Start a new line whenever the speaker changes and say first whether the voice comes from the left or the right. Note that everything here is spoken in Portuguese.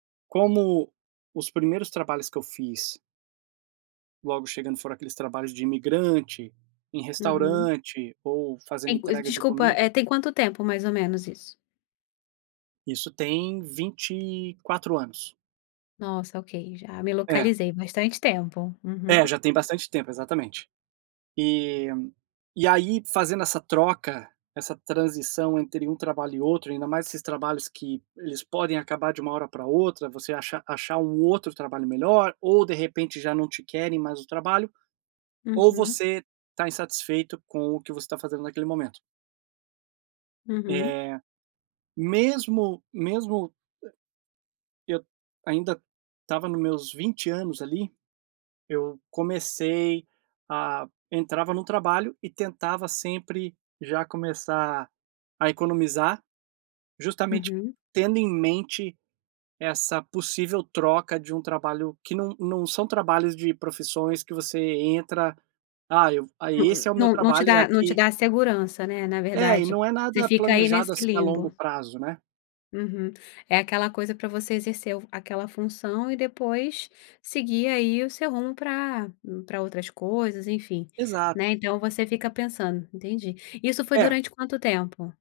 right: Como os primeiros trabalhos que eu fiz logo chegando foram aqueles trabalhos de imigrante, em
left: Uhum.
right: restaurante ou fazendo
left: Tem cois
right: entrega de
left: desculpa,
right: comi
left: eh, tem quanto tempo mais ou menos isso?
right: Isso tem 24 anos.
left: Nossa, ok, já me
right: É.
left: localizei. Bastante tempo, uhum.
right: É, já tem bastante tempo, exatamente. E e aí, fazendo essa troca, essa transição entre um trabalho e outro, ainda mais esses trabalhos que eles podem acabar de uma hora pra outra, você acha achar um outro trabalho melhor ou, de repente, já não te querem mais no trabalho, ou
left: Uhum.
right: você está insatisfeito com o que você está fazendo naquele momento.
left: Uhum.
right: Eh, mesmo mesmo e eu ainda estava nos meus 20 anos ali, eu comecei a entrava no trabalho e tentava sempre já começar a economizar, justamente
left: Uhum.
right: tendo em mente essa possível troca de um trabalho que não não são trabalhos de profissões que você entra: "Ah,
left: Nã
right: esse é o meu
left: nã não te
right: trabalho, é
left: dá não te
right: aqui"
left: dá segurança, né, na
right: É, e
left: verdade.
right: não é
left: Você
right: nada
left: fica aí
right: planejado,
left: nesse
right: assim, a longo
left: limbo.
right: prazo, né?
left: Uhum. É aquela coisa pra você exercer fu aquela função e depois seguir aí o seu rumo pra pra outras coisas, enfim.
right: Exato.
left: Né, então você fica pensando, entendi. Isso foi
right: É.
left: durante quanto tempo?